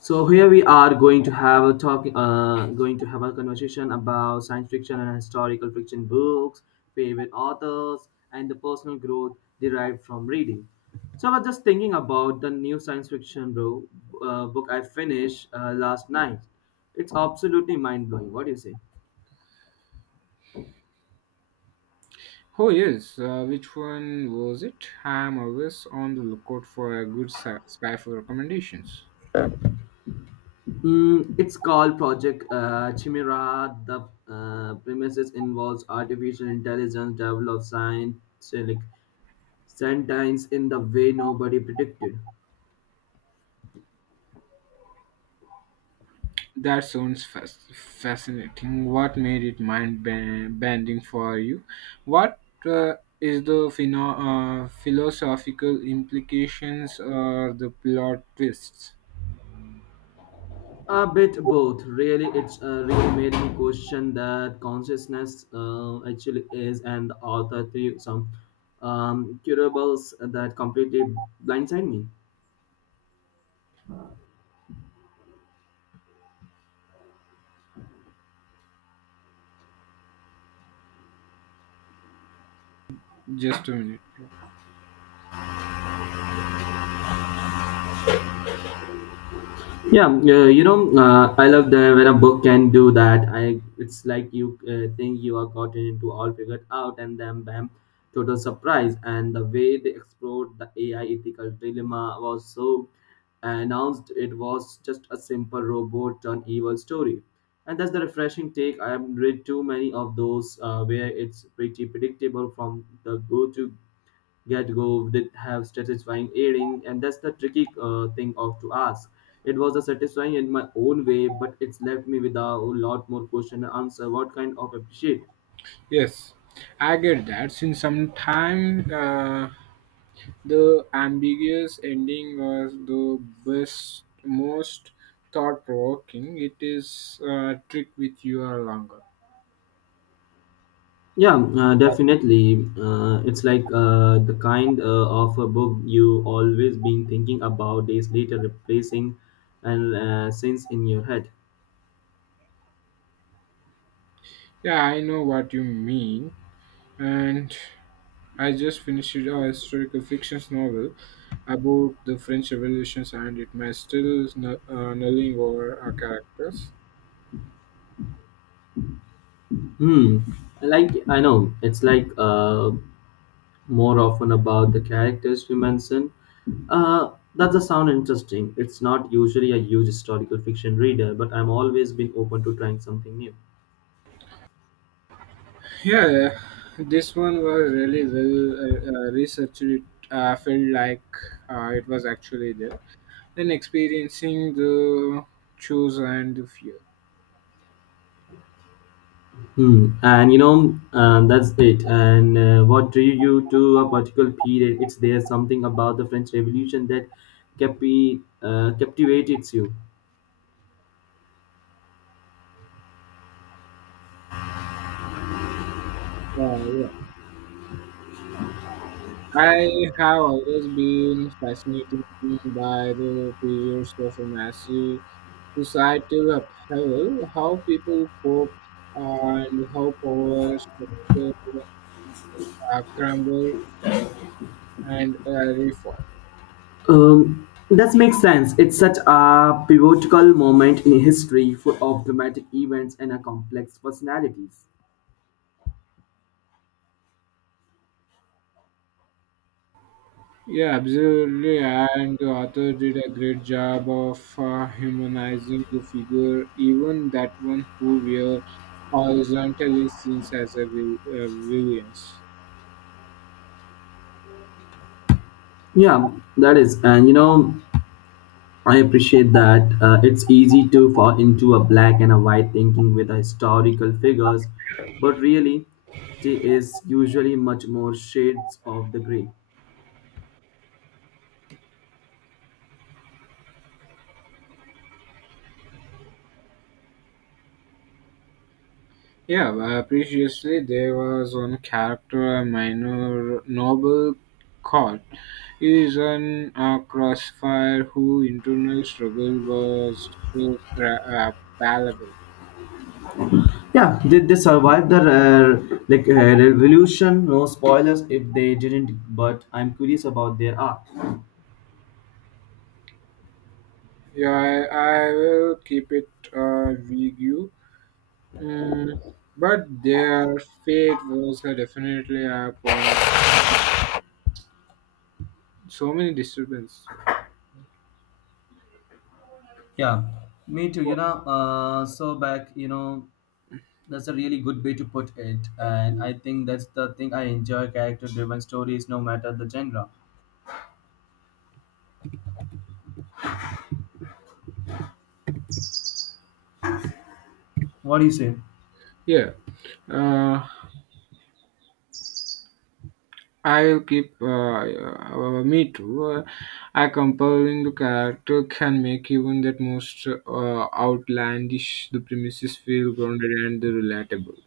So here we are going to have a talk, going to have a conversation about science fiction and historical fiction books, favorite authors, and the personal growth derived from reading. So I was just thinking about the new science fiction bro, book I finished last night. It's absolutely mind blowing. What do you say? Oh yes, which one was it? I'm always on the lookout for a good spy for recommendations. Mm, it's called Project Chimera. The premises involves artificial intelligence developed science sentence in the way nobody predicted. That sounds fascinating. What made it mind bending for you? What uh, is the philosophical implications or the plot twists? A bit both. Really, it's really made me question that consciousness actually is, and the author threw some curables that completely blindside me. Just a minute. Yeah, I love the when a book can do that. I It's like you think you are gotten into all figured out, and then bam, total surprise. And the way they explored the AI ethical dilemma was so announced. It was just a simple robot turned evil story, and that's the refreshing take. I have read too many of those where it's pretty predictable from the go to get go did have satisfying ending, and that's the tricky thing of to ask it was a satisfying in my own way, but it's left me with a lot more question and answer what kind of appreciate. Yes, I get that. Since some time. The ambiguous ending was the best, most thought provoking. It is a trick with you are longer. Yeah, definitely, it's like, the kind of a book you always been thinking about days later, replacing and since in your head. Yeah, I know what you mean. And I just finished a historical fiction novel about the French revolutions and it may still mulling over our characters. Hmm. Like I know it's like, more often about the characters you mention. Uh, that does sound interesting. It's not usually a huge historical fiction reader, but I'm always been open to trying something new. Yeah, this one was really well researched. It felt like it was actually there and experiencing the choose and the fear. Hmm. And you know, that's it. And what drew you to a particular period? It's there something about the French Revolution that captivated you. Yeah, yeah. I have always been fascinated by the periods of a massive societal upheaval, how people cope and how power structures crumble and reform. That makes sense. It's such a pivotal moment in history, full of dramatic events and a complex personalities. Yeah, absolutely. And the author did a great job of humanizing the figure, even that one who were horizontally seen as a villains. Yeah, that is, and you know, I appreciate that. It's easy to fall into a black and a white thinking with historical figures, but really, tea usually much more shades of the gray. Yeah, previously there was one character, a minor noble called. He is an crossfire who internal struggle was so uh, palpable. Yeah, did they survive the revolution? No spoilers if they didn't, but I'm curious about their art. Yeah, I will keep it vague. Mm, but their fate was definitely upon so many disturbances. So, Yeah, me too. You know, so back, That's a really good way to put it, and I think that's the thing I enjoy character driven stories no matter the genre. What do you say? yeah, uh, I'll keep. Me too. I compelling the character can make even that most outlandish the premises feel grounded and relatable.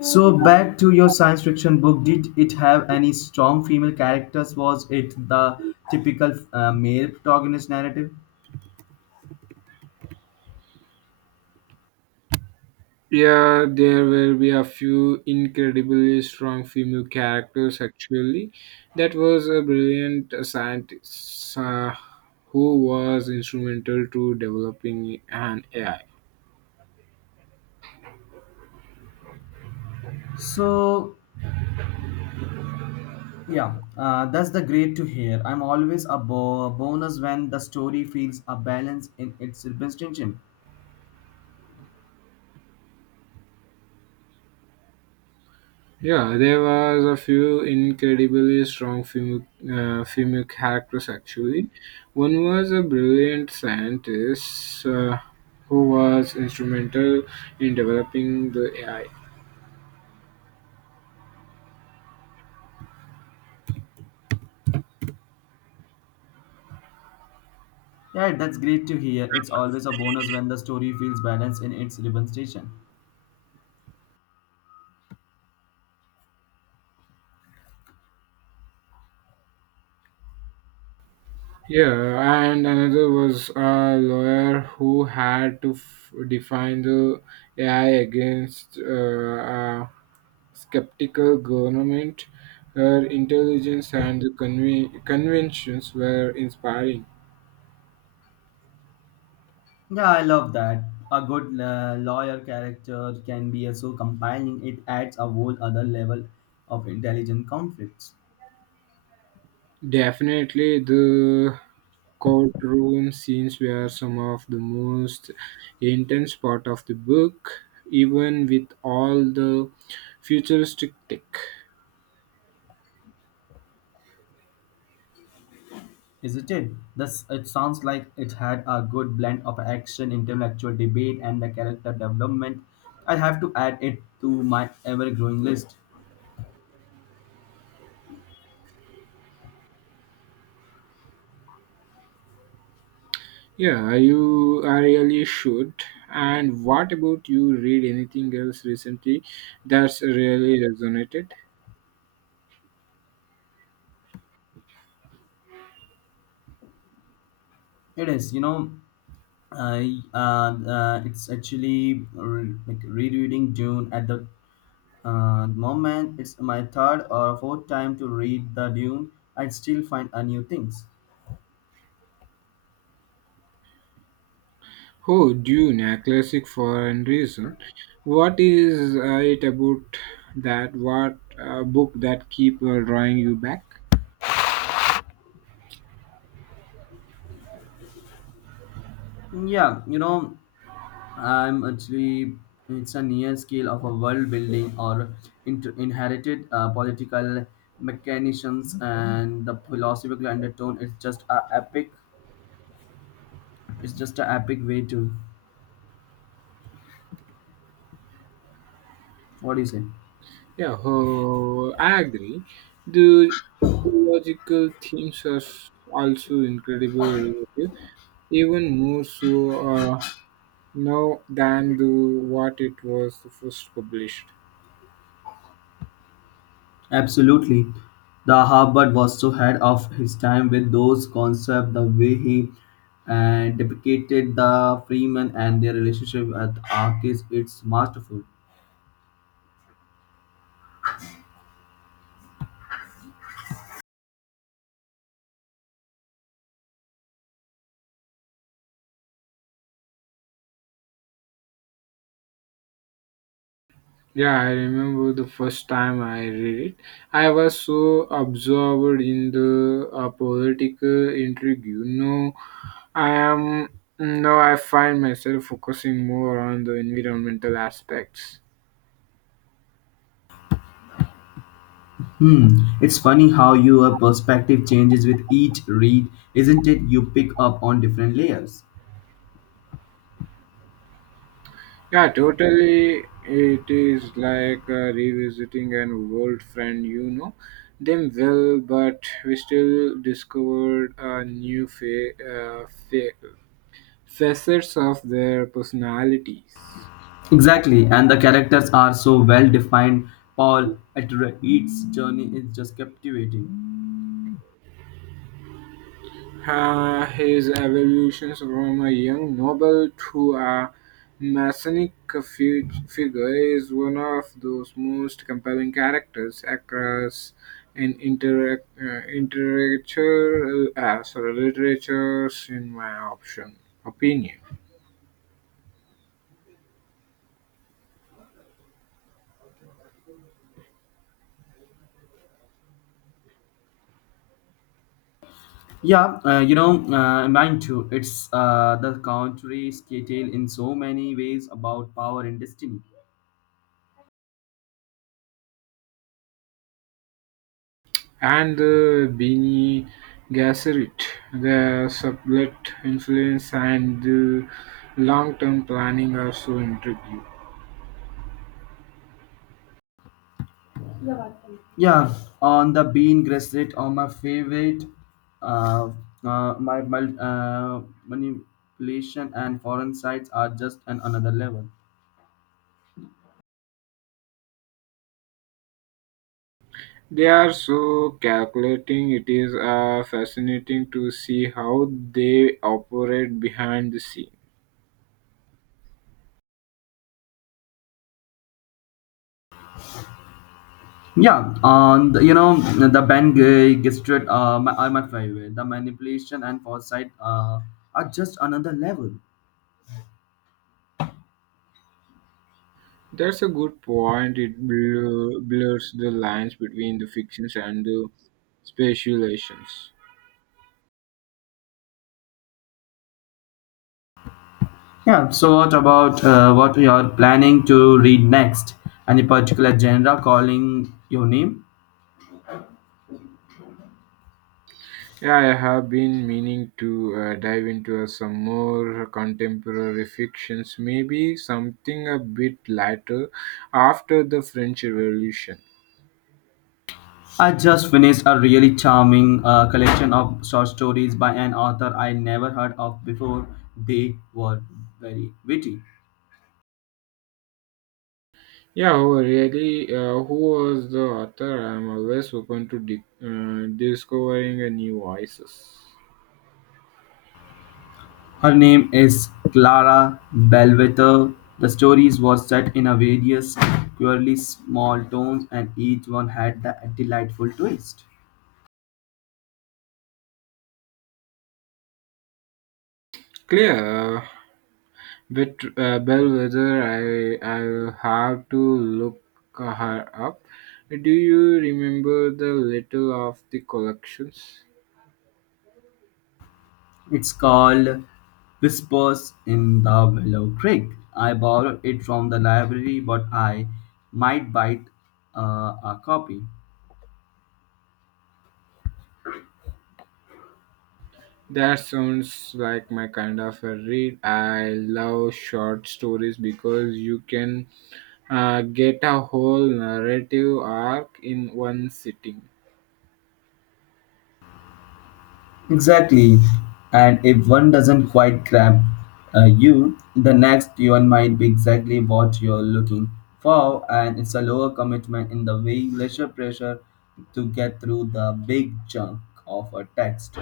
So, back to your science fiction book, did it have any strong female characters? Was it the typical male protagonist narrative? Yeah, there will be a few incredibly strong female characters actually. That was a brilliant scientist who was instrumental to developing an AI. So, yeah, that's the great to hear. I'm always a bonus when the story feels a balance in its representation. Yeah, there was a few incredibly strong female characters actually. One was a brilliant scientist who was instrumental in developing the AI. Yeah, that's great to hear. It's always a bonus when the story feels balanced in its representation. Yeah, and another was a lawyer who had to define the AI against a skeptical government. Her intelligence and the conventions were inspiring. Yeah, I love that. A good lawyer character can be so compelling. It adds a whole other level of intelligent conflicts, Definitely, the courtroom scenes were some of the most intense part of the book, even with all the futuristic tech. isn't it? This It sounds like it had a good blend of action, intellectual debate, and the character development. I'll have to add it to my ever-growing list. Yeah, you I really should. And what about you? Read anything else recently that's really resonated? It is, you know, I it's actually like rereading Dune at the and moment. It's my third or fourth time to read the Dune. I still find a new things. Oh, Dune, a classic for a reason. What is it about that? What book that keep drawing you back? Yeah, you know, I'm actually it's a near scale of a world building or inherited political mechanisms and the philosophical undertone. It's just a epic. It's just a epic way to. What do you say? Yeah, oh, I agree. The ecological themes are also incredible, relative, even more so now than the what it was first published. Absolutely. The Harvard was so ahead of his time with those concepts, the way he depicted the freemen and their relationship at the Arcus, it's masterful. Yeah, I remember the first time I read it. I was so absorbed in the political intrigue. You know, I am, now I find myself focusing more on the environmental aspects. Hmm, it's funny how your perspective changes with each read, isn't it? You pick up on different layers. Yeah, totally. It is like revisiting an old friend. You know them well, but we still discovered a new facets of their personalities. Exactly, and the characters are so well defined. Paul Atreides' journey is just captivating. His evolution from a young noble to a Masonic figure is one of those most compelling characters across literature, sorry, literatures in my option opinion. Yeah, mine too. It's the country's tale in so many ways about power and destiny. And the Bene Gesserit, the sublet influence and the long-term planning are so intriguing. Yeah, on the bean grasslet on my favorite, uh, my manipulation and foreign sites are just an another level. They are so calculating. It is fascinating to see how they operate behind the scene. Yeah, on the, you know the Ben Gestrit my, are my favorite. The manipulation and foresight are just another level. That's a good point. It blurs the lines between the fictions and the speculations. Yeah, so what about what you are planning to read next? Any particular genre calling your name? Yeah, I have been meaning to dive into some more contemporary fictions, maybe something a bit lighter after the French Revolution. I just finished a really charming collection of short stories by an author I never heard of before. They were very witty. Yeah, who really? Who was the author? I'm always open to discovering a new voices. Her name is Clara Belvedere. The stories were set in a various purely small towns and each one had a delightful twist. Clear, uh, but Bellwether, I'll have to look her up. Do you remember the little of the collections? It's called Whispers in the Willow Creek. I borrowed it from the library, but I might bite a copy. That sounds like my kind of a read. I love short stories because you can get a whole narrative arc in one sitting. Exactly. And if one doesn't quite grab you, the next one might be exactly what you're looking for, and it's a lower commitment in the way lesser pressure to get through the big chunk of a text.